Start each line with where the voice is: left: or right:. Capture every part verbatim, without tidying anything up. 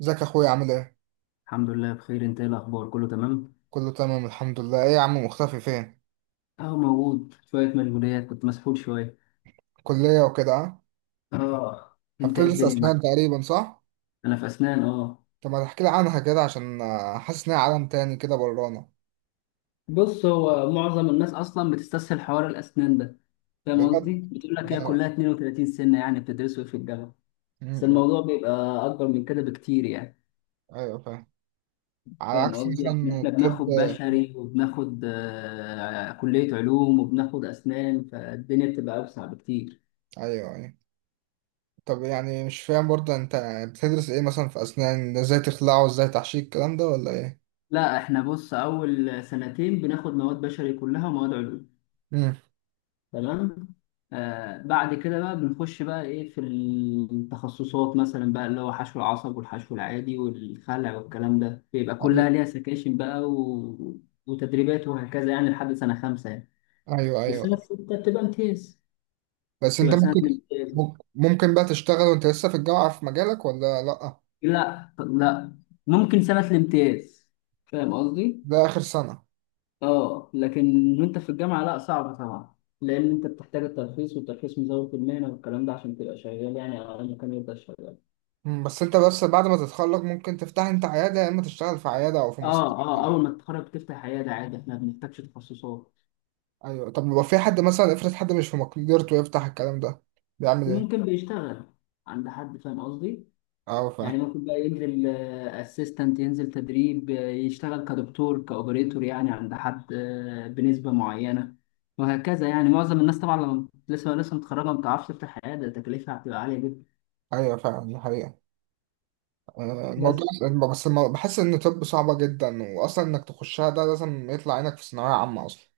right: ازيك يا اخويا عامل ايه؟
left: الحمد لله بخير. انت ايه الاخبار، كله تمام؟
right: كله تمام الحمد لله، ايه يا عم مختفي فين؟
left: اهو موجود، شويه مشغوليات كنت مسحول شويه.
right: كلية وكده اه؟
left: اه، انت ايه
right: هبتدرس
left: الدنيا معاك؟
right: اسنان تقريبا صح؟
left: انا في اسنان، اه.
right: طب ما تحكي لي عنها كده عشان آه، حاسس انها عالم تاني كده برانا.
left: بص، هو معظم الناس اصلا بتستسهل حوار الاسنان ده. فاهم
right: بجد؟
left: قصدي؟ بتقول لك هي
right: أنا-
left: كلها اثنين وثلاثين سنه، يعني بتدرسوا إيه في الجامعه؟
right: م-
left: بس
right: م.
left: الموضوع بيبقى اكبر من كده بكتير يعني.
right: ايوه فاهم. على
left: فاهم
right: عكس
left: قصدي؟ إن
right: مثلا
left: احنا
right: الطب.
left: بناخد بشري وبناخد آه، كليه علوم وبناخد اسنان، فالدنيا بتبقى اوسع بكتير.
right: ايوه ايوه. طب يعني مش فاهم برضه انت بتدرس ايه مثلا في اسنان؟ ازاي تخلعه؟ ازاي تحشيه الكلام ده ولا ايه؟
left: لا، احنا بص، اول سنتين بناخد مواد بشري كلها ومواد علوم.
right: امم.
left: تمام. آه، بعد كده بقى بنخش بقى ايه في التخصصات، مثلا بقى اللي هو حشو العصب والحشو العادي والخلع والكلام ده، بيبقى
right: ايوه
left: كلها ليها سكاشن بقى و... وتدريبات وهكذا يعني لحد سنة خمسة يعني.
right: ايوه ايوه.
left: والسنة الستة بتبقى امتياز،
right: بس انت
left: بتبقى سنة
right: ممكن
left: الامتياز.
right: ممكن بقى تشتغل وانت لسه في الجامعة في مجالك ولا لأ؟
left: لا لا، ممكن سنة الامتياز، فاهم قصدي؟
right: ده آخر سنة.
left: اه لكن وانت في الجامعة لا، صعب طبعا، لأن انت بتحتاج الترخيص، والترخيص مزاولة المهنة والكلام ده عشان تبقى شغال، يعني على مكان يبدأ شغال.
right: مم، بس انت بس بعد ما تتخرج ممكن تفتح انت عيادة يا اما تشتغل في عيادة او في
left: اه
right: مستشفى
left: اه،
right: يعني.
left: اول ما تتخرج تفتح عياده عادي، احنا ما بنحتاجش تخصصات.
right: ايوه. طب لو في حد مثلا، افرض حد مش في مقدرته يفتح الكلام ده، بيعمل ايه؟
left: ممكن بيشتغل عند حد، فاهم قصدي؟
right: اه
left: يعني
right: فاهم.
left: ممكن بقى ينزل اسيستنت، ينزل تدريب، آه، يشتغل كدكتور كاوبريتور يعني عند حد، آه، بنسبه معينه، وهكذا يعني. معظم الناس طبعا لما لسه لسه متخرجه ما بتعرفش تفتح عياده، تكلفها هتبقى عاليه جدا.
right: ايوه فعلا دي حقيقة. آه، الموضوع.
left: بس
right: بس المو- بحس ان طب صعبة جدا، واصلا انك تخشها ده لازم يطلع عينك في ثانوية عامة اصلا.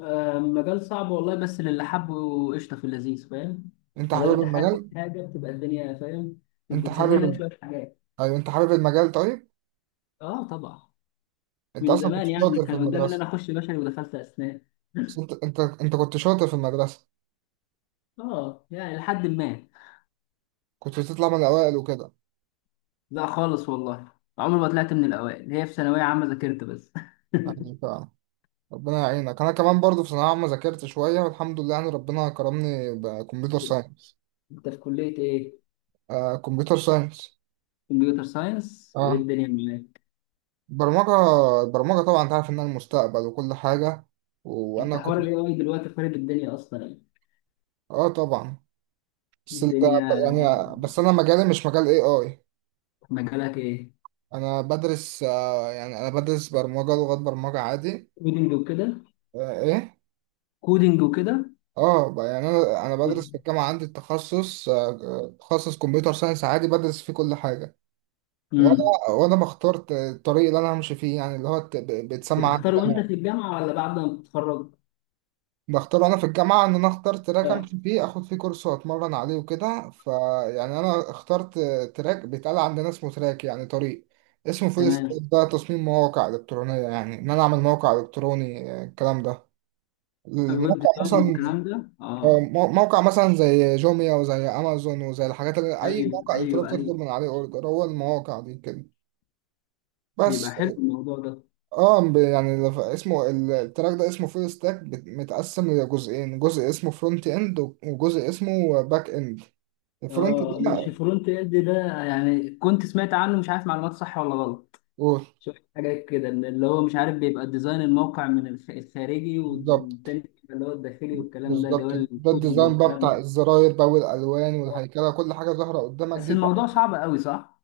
left: آه، مجال صعب والله، بس للي حبه قشطه في اللذيذ، فاهم؟
right: انت
left: ما دام
right: حابب
left: انت حابب
right: المجال؟
left: حاجه بتبقى الدنيا، فاهم،
right: انت
left: بتسهل
right: حابب
left: لك
right: ال...
left: شويه حاجات.
right: ايوه انت حابب المجال طيب؟
left: اه طبعا.
right: انت
left: من
right: اصلا كنت
left: زمان يعني
right: شاطر في
left: كان قدامي ان انا
right: المدرسة.
left: اخش بشري ودخلت اسنان.
right: بس انت انت انت كنت شاطر في المدرسة.
left: اه يعني لحد ما.
right: كنت بتطلع من الاوائل وكده
left: لا خالص والله، عمري ما طلعت من الاوائل، هي في ثانويه عامه ذاكرت بس.
right: يعني. ربنا يعينك. انا كمان برضو في ثانويه عامه ذاكرت شويه والحمد لله، يعني ربنا كرمني بكمبيوتر ساينس.
left: انت في كليه ايه؟
right: آه كمبيوتر ساينس.
left: كمبيوتر ساينس، وايه
right: اه.
left: الدنيا معاك؟
right: برمجه. البرمجه طبعا انت عارف انها المستقبل وكل حاجه.
left: انت
right: وانا
left: حوار
right: كنت.
left: الاي اي دلوقتي خارب الدنيا اصلا يعني
right: اه طبعا. بس انت
left: الدنيا.
right: يعني بس انا مجالي مش مجال اي اي
left: مجالك ايه؟
right: انا بدرس آه يعني انا بدرس برمجه، لغات برمجه عادي.
left: كودينج وكده؟
right: آه ايه.
left: كودينج وكده.
right: اه ب- يعني انا انا بدرس في الجامعه عندي التخصص آه آه، تخصص كمبيوتر ساينس عادي، بدرس فيه كل حاجه.
left: امم.
right: وانا وانا بختار الطريق اللي انا همشي فيه، يعني اللي هو الت- ب- بيتسمى عندي
left: بتختار وانت
right: جامعة.
left: في الجامعه ولا بعد ما بتتخرج؟
right: بختاره انا في الجامعه، ان انا اختار تراك
left: اه.
right: امشي فيه اخد فيه كورس واتمرن عليه وكده، فيعني انا اخترت تراك. بيتقال عندنا اسمه تراك، يعني طريق. اسمه فول ستاك.
left: تمام.
right: ده تصميم مواقع الكترونيه، يعني ان انا اعمل موقع الكتروني آه، الكلام ده.
left: الويب
right: الموقع
left: ديزاين
right: مثلا
left: والكلام ده،
right: آه،
left: اه.
right: مو- موقع مثلا زي جوميا وزي امازون وزي الحاجات، اللي اي
left: ايوه
right: موقع
left: ايوه
right: الكتروني
left: ايوه.
right: بتطلب من عليه اوردر، هو المواقع دي كده.
left: بيبقى
right: بس.
left: حلو الموضوع ده.
right: اه ب- يعني لف- اسمه ال- التراك ده اسمه فول ستاك، بت- متقسم لجزئين، جزء اسمه فرونت اند وجزء اسمه باك اند. الفرونت
left: اه، مش
right: ده
left: فرونت اند ده؟ يعني كنت سمعت عنه، مش عارف معلومات صح ولا غلط.
right: أوه،
left: شفت حاجات كده إن اللي هو مش عارف، بيبقى ديزاين الموقع من الخ- الخارجي،
right: بالظبط
left: والتاني بيبقى اللي هو الداخلي والكلام ده اللي
right: بالظبط.
left: هو
right: ده
left: الكودينج
right: الديزاين بقى
left: والكلام ده.
right: بتاع الزراير بقى والالوان والهيكله، كل حاجه ظاهره قدامك
left: بس
right: دي
left: الموضوع
right: تحفة.
left: صعب قوي، صح؟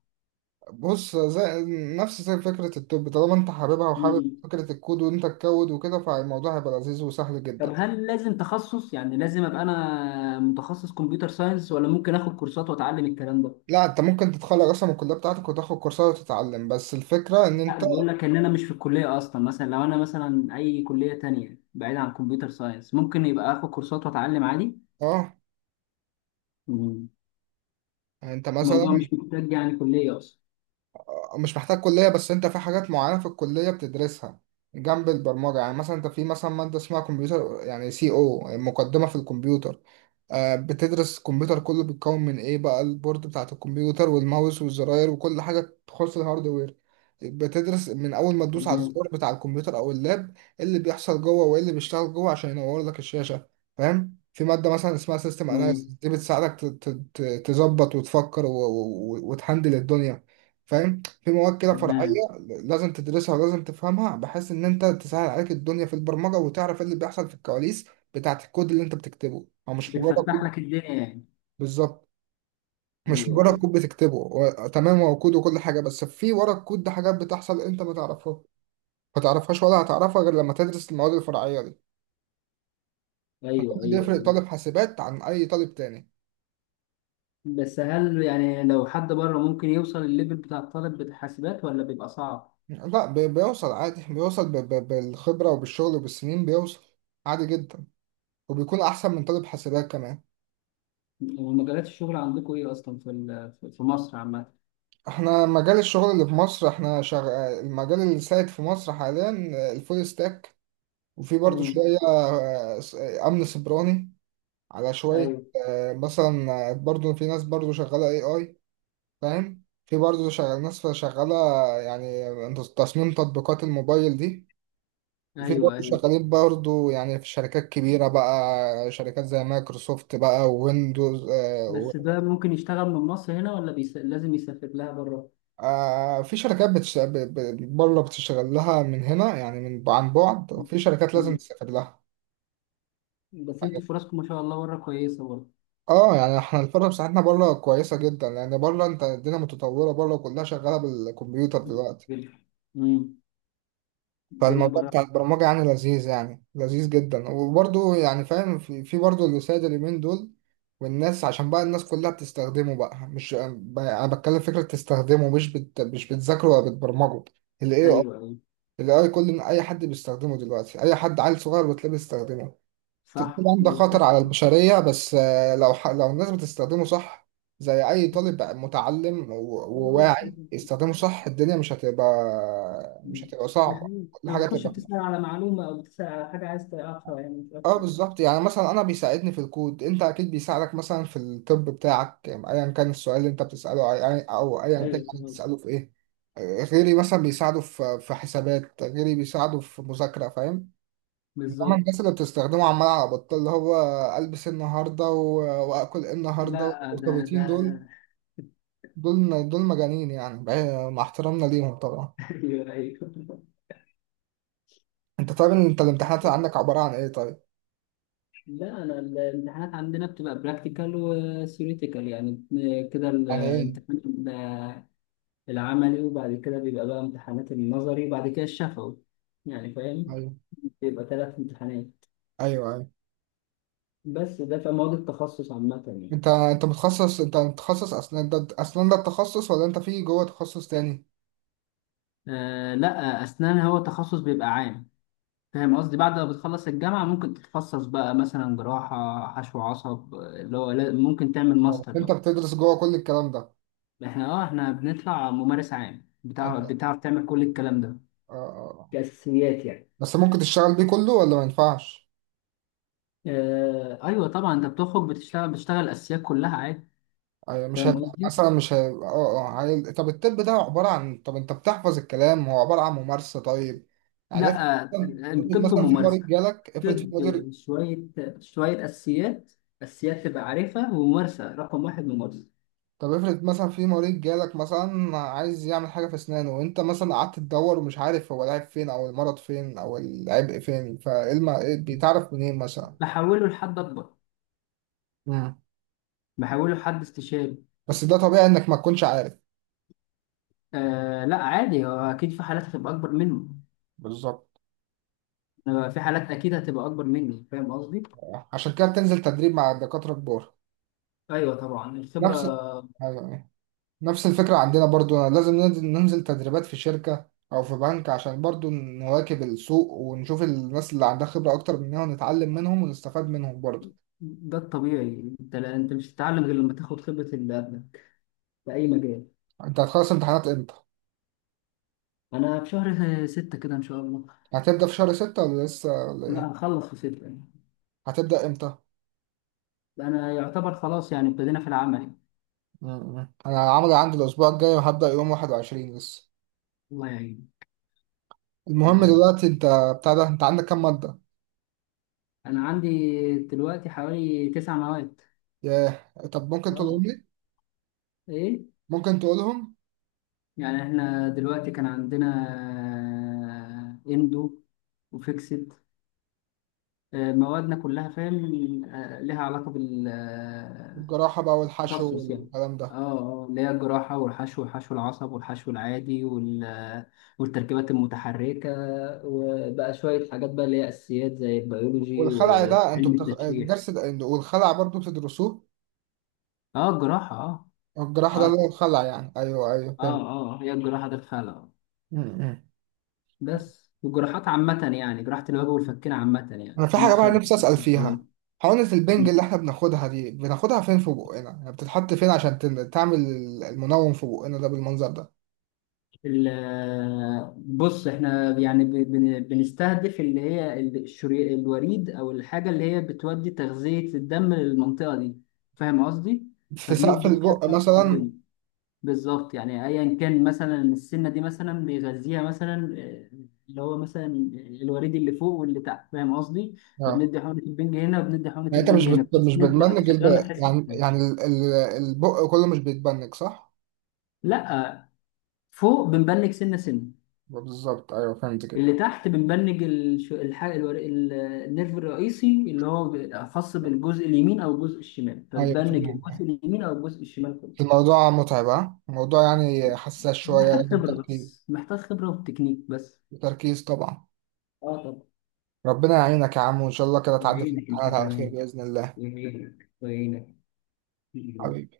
right: بص زي نفس زي فكره التوب، طالما انت حاببها وحابب
left: مم.
right: فكره الكود وانت تكود وكده فالموضوع هيبقى لذيذ وسهل
left: طب
right: جدا.
left: هل لازم تخصص؟ يعني لازم ابقى انا متخصص كمبيوتر ساينس، ولا ممكن اخد كورسات واتعلم الكلام ده؟
right: لا انت ممكن تتخرج اصلا من الكليه بتاعتك وتاخد كورسات وتتعلم، بس الفكره ان
left: لا
right: انت
left: بيقول لك ان انا مش في الكليه اصلا، مثلا لو انا مثلا اي كليه تانية بعيد عن كمبيوتر ساينس، ممكن يبقى اخد كورسات واتعلم عادي؟
right: اه
left: مم.
right: يعني انت مثلا
left: الموضوع مش محتاج يعني كلية أصلا.
right: مش محتاج كلية، بس انت في حاجات معينة في الكلية بتدرسها جنب البرمجة، يعني مثلا انت في مثلا مادة اسمها كمبيوتر يعني سي، او مقدمة في الكمبيوتر. آه، بتدرس الكمبيوتر كله بيتكون من ايه بقى، البورد بتاعت الكمبيوتر والماوس والزراير وكل حاجة تخص الهاردوير. بتدرس من اول ما تدوس على
left: تمام.
right: الزرار بتاع الكمبيوتر او اللاب إيه اللي بيحصل جوه وايه اللي بيشتغل جوه عشان ينور لك الشاشة. فاهم؟ في مادة مثلا اسمها سيستم اناليسيس،
left: تمام.
right: دي بتساعدك ت- ت- ت- تظبط وتفكر و- و- و- وتهندل الدنيا. فاهم؟ في مواد كده
left: تمام.
right: فرعية لازم تدرسها ولازم تفهمها، بحيث إن أنت تسهل عليك الدنيا في البرمجة وتعرف إيه اللي بيحصل في الكواليس بتاعة الكود اللي أنت بتكتبه، أو مش مجرد
left: بتفتح
right: كود.
left: لك الدنيا يعني.
right: بالظبط. مش
left: أيوه
right: مجرد
left: أيوه
right: كود بتكتبه و... تمام، هو كود وكل حاجة، بس في ورا الكود ده حاجات بتحصل أنت ما تعرفها، ما تعرفهاش ولا هتعرفها غير لما تدرس المواد الفرعية دي. فده
left: أيوه.
right: اللي
left: أيوه
right: يفرق
left: أيوه.
right: طالب حاسبات عن أي طالب تاني.
left: بس هل يعني لو حد بره ممكن يوصل الليفل بتاع الطالب بتاع حاسبات، ولا بيبقى صعب؟
right: لا بي- بيوصل عادي، بيوصل ب... ب... بالخبرة وبالشغل وبالسنين بيوصل عادي جدا، وبيكون أحسن من طالب حاسبات كمان.
left: ومجالات الشغل عندكم إيه أصلا في ال- في مصر عامة؟
right: احنا مجال الشغل اللي في مصر، احنا شغ... المجال اللي سائد في مصر حاليا آه، الفول ستاك، وفي برضو
left: مم.
right: شوية آه، س- آه، أمن سيبراني على شوية.
left: أيوه
right: آه، مثلا آه، برضو في ناس برضو شغالة اي اي فاهم؟ في برضو شغال، ناس شغالة يعني تصميم تطبيقات الموبايل دي. وفي
left: أيوه
right: برضو
left: أيوه.
right: شغالين برضو يعني في شركات كبيرة بقى، شركات زي مايكروسوفت بقى وويندوز.
left: بس ده ممكن يشتغل من مصر هنا، ولا بيس... لازم يسافر لها بره؟
right: آه في شركات بتش... ب... ب... بره بتشتغل لها من هنا يعني من عن بعد، وفي شركات لازم
left: مم.
right: تسافر لها.
left: بس أنتوا فرصكم ما شاء الله بره كويسة برضه.
right: اه يعني احنا الفرق بتاعتنا بره كويسه جدا، لان بره انت الدنيا متطوره بره، كلها شغاله بالكمبيوتر دلوقتي.
left: مم. الدنيا
right: فالموضوع
left: بره.
right: بتاع البرمجه يعني لذيذ، يعني لذيذ جدا وبرضه يعني فاهم في, في برضه اللي سايد اليومين دول، والناس عشان بقى الناس كلها بتستخدمه بقى، مش ب- انا بتكلم فكره تستخدمه، مش بت... مش بتذاكره ولا بتبرمجه. ال ايه آي.
left: ايوه ايوه.
right: الاي كل اي حد بيستخدمه دلوقتي، اي حد عيل صغير بتلاقيه بيستخدمه. ت-
left: صح.
right: طبعا ده خطر على
left: مستشفى.
right: البشرية، بس آه، لو ح- لو الناس بتستخدمه صح، زي أي طالب متعلم و- وواعي يستخدمه صح، الدنيا مش هتبقى، مش هتبقى صعبة،
left: يعني
right: كل
left: لما
right: حاجة
left: تخش
right: هتبقى.
left: بتسأل على معلومة أو بتسأل على حاجة عايز تعرفها، يعني مش
right: اه
left: أكتر.
right: بالظبط، يعني مثلا أنا بيساعدني في الكود، أنت أكيد بيساعدك مثلا في الطب بتاعك أيا كان السؤال اللي أنت بتسأله، أي- أو أيا كان
left: أيوه
right: يعني
left: تمام.
right: بتسأله في إيه. آه، غيري مثلا بيساعده في في حسابات، غيري بيساعده في مذاكرة. فاهم؟ انما
left: بالظبط.
right: الناس اللي بتستخدمه عمال على بطال اللي هو البس إيه النهارده و- واكل إيه النهارده
left: لا ده
right: والمرتبطين
left: ده.
right: دول، دول دول مجانين يعني بعيد- مع احترامنا ليهم طبعا.
left: أيوه أيوه.
right: انت طيب انت الامتحانات اللي عندك عباره عن ايه طيب؟
left: لا، أنا ال- الامتحانات عندنا بتبقى براكتيكال وثيوريتيكال يعني، كده ال-
right: عن ايه؟
left: الامتحان بيبقى العملي، وبعد كده بيبقى بقى امتحانات النظري، وبعد كده الشفوي، يعني فاهم،
right: ايوه
left: بيبقى ثلاث امتحانات.
right: ايوه ايوه.
left: بس ده في مواد التخصص عامة يعني.
right: انت انت متخصص، انت متخصص اسنان، ده اسنان ده التخصص ولا انت في جوه تخصص تاني؟
left: آه لا، أسنان هو تخصص بيبقى عام، فاهم قصدي؟ بعد ما بتخلص الجامعة ممكن تتخصص بقى، مثلا جراحة، حشو عصب، آه، اللي هو لا- ممكن تعمل
right: آه.
left: ماستر
right: انت
left: بقى.
right: بتدرس جوه كل الكلام ده؟
left: احنا اه احنا بنطلع ممارس عام بتاع،
right: انت آه.
left: بتعرف تعمل كل الكلام ده
right: آه.
left: كأساسيات يعني.
right: بس ممكن تشتغل بيه كله ولا ما ينفعش؟
left: آه أيوة طبعا، أنت بتخرج بتشتغل بتشتغل الأساسيات كلها عادي.
right: أيوة، مش
left: فاهم
right: هيبقى
left: قصدي؟
right: مثلا مش هي... اه اه هي... طب الطب ده عبارة عن طب، انت بتحفظ الكلام هو عبارة عن ممارسة طيب. يعني افرض
left: لا آه،
right: مثلا، افرض
left: الطب
right: مثلا في مريض
left: ممارسة.
right: جالك، افرض في
left: طب،
right: مدير.
left: شوية، شوية أساسيات، أساسيات تبقى عارفها، وممارسة. رقم واحد ممارسة.
right: طب افرض مثلا في مريض جالك مثلا عايز يعمل حاجة في اسنانه، وانت مثلا قعدت تدور ومش عارف هو العيب فين او المرض فين او العبء فين، فايه الم... إيه بيتعرف منين مثلا؟
left: بحوله لحد أكبر،
right: مم.
left: بحوله لحد استشاري.
right: بس ده طبيعي انك ما تكونش عارف.
left: آه لا عادي، هو اكيد في حالات هتبقى اكبر منه،
right: بالظبط.
left: آه، في حالات اكيد هتبقى اكبر مني، فاهم قصدي؟
right: عشان كده بتنزل تدريب مع الدكاترة كبار.
left: ايوه طبعا،
right: نفس
left: الخبره.
right: أيوة. نفس الفكرة عندنا برضو، لازم ننزل ننزل تدريبات في شركة أو في بنك عشان برضو نواكب السوق ونشوف الناس اللي عندها خبرة أكتر مننا ونتعلم منهم ونستفاد منهم برضو.
left: ده الطبيعي، انت لا، انت مش هتتعلم غير لما تاخد خبره اللي قبلك، في اي مجال.
right: أنت هتخلص امتحانات إمتى؟
left: انا في شهر ستة كده ان شاء الله.
right: هتبدأ في شهر ستة ولا لسه ولا
left: لا
right: إيه؟
left: هنخلص في ستة يعني.
right: هتبدأ إمتى؟
left: انا يعتبر خلاص يعني، ابتدينا في العمل.
right: مم. أنا عملي عندي الأسبوع الجاي وهبدأ يوم واحد وعشرين لسه.
left: الله يعين. الله
right: المهم
left: يعين.
right: دلوقتي أنت بتاع ده أنت عندك كام مادة؟
left: انا عندي دلوقتي حوالي تسع مواد.
right: ياه طب ممكن تقولهم
left: اه.
right: لي؟
left: ايه.
right: ممكن تقولهم؟
left: يعني احنا دلوقتي كان عندنا، آه، اندو، وفيكسد، آه، موادنا كلها فاهم، آه، لها علاقة بالتخصص
right: الجراحة بقى والحشو
left: يعني.
right: والكلام
left: اه
right: ده.
left: اه، اللي هي الجراحة، والحشو، وحشو العصب، والحشو العادي، وال- آه، والتركيبات المتحركة، وبقى شوية حاجات بقى اللي هي أساسيات، زي البيولوجي
right: والخلع ده انتوا
left: وعلم
right: بتخ...
left: التشريح.
right: الدرس ده والخلع برضو بتدرسوه؟
left: اه الجراحة اه.
right: الجراح ده اللي هو
left: اه
right: الخلع يعني، ايوه ايوه
left: اه.
right: فهمت.
left: اه هي الجراحة ده فعلا،
right: م- م.
left: بس والجراحات عامة يعني، جراحة الوجه والفكين عامة يعني،
right: انا في حاجه بقى
left: مفصل
right: نفسي اسال فيها.
left: ال-
right: حقنه البنج اللي احنا بناخدها دي بناخدها فين في بقنا؟ يعني بتتحط فين عشان تن- تعمل المنوم في بقنا ده بالمنظر ده؟
left: بص احنا يعني ب- بن- بنستهدف اللي هي ال- الشري- الوريد، او الحاجة اللي هي بتودي تغذية الدم للمنطقة دي، فاهم قصدي؟
right: في سقف
left: فبندي فيها
right: البق
left: حقن
right: مثلا؟
left: البين. بالظبط، يعني ايا كان مثلا السنة دي مثلا بيغذيها مثلا، آه، اللي هو مثلا الوريد اللي فوق واللي تحت، فاهم قصدي؟
right: اه
left: فبندي حقنة البنج هنا، وبندي حقنة
right: يعني انت مش
left: البنج هنا،
right: بت...
left: بحيث
right: مش
left: ان انت وانت
right: بتبنج الب...
left: شغال ما تحسش
right: يعني
left: بحاجة.
right: يعني ال... ال- البق كله مش بيتبنج صح؟
left: لا، فوق بنبنج سنه سنه،
right: بالظبط ايوه فهمت كده.
left: اللي تحت بنبنج الش- الحاجه الور- ال- النيرف الرئيسي، اللي هو ب- خاص بالجزء اليمين او الجزء الشمال،
right: ايوه
left: فبنبنج الجزء
right: فهمت.
left: اليمين او الجزء الشمال كله.
right: الموضوع متعب ها؟ الموضوع يعني حساس شويه
left: محتاج
right: لازم
left: خبره
right: تركيز.
left: بس، محتاج خبره وتكنيك بس.
right: تركيز طبعا.
left: اه طبعا.
right: ربنا يعينك يا عم وان شاء الله كده تعدي في
left: يعينك انت
right: الامتحانات على خير
left: كمان.
right: باذن الله.
left: يعينك ويعينك.
right: حبيبي.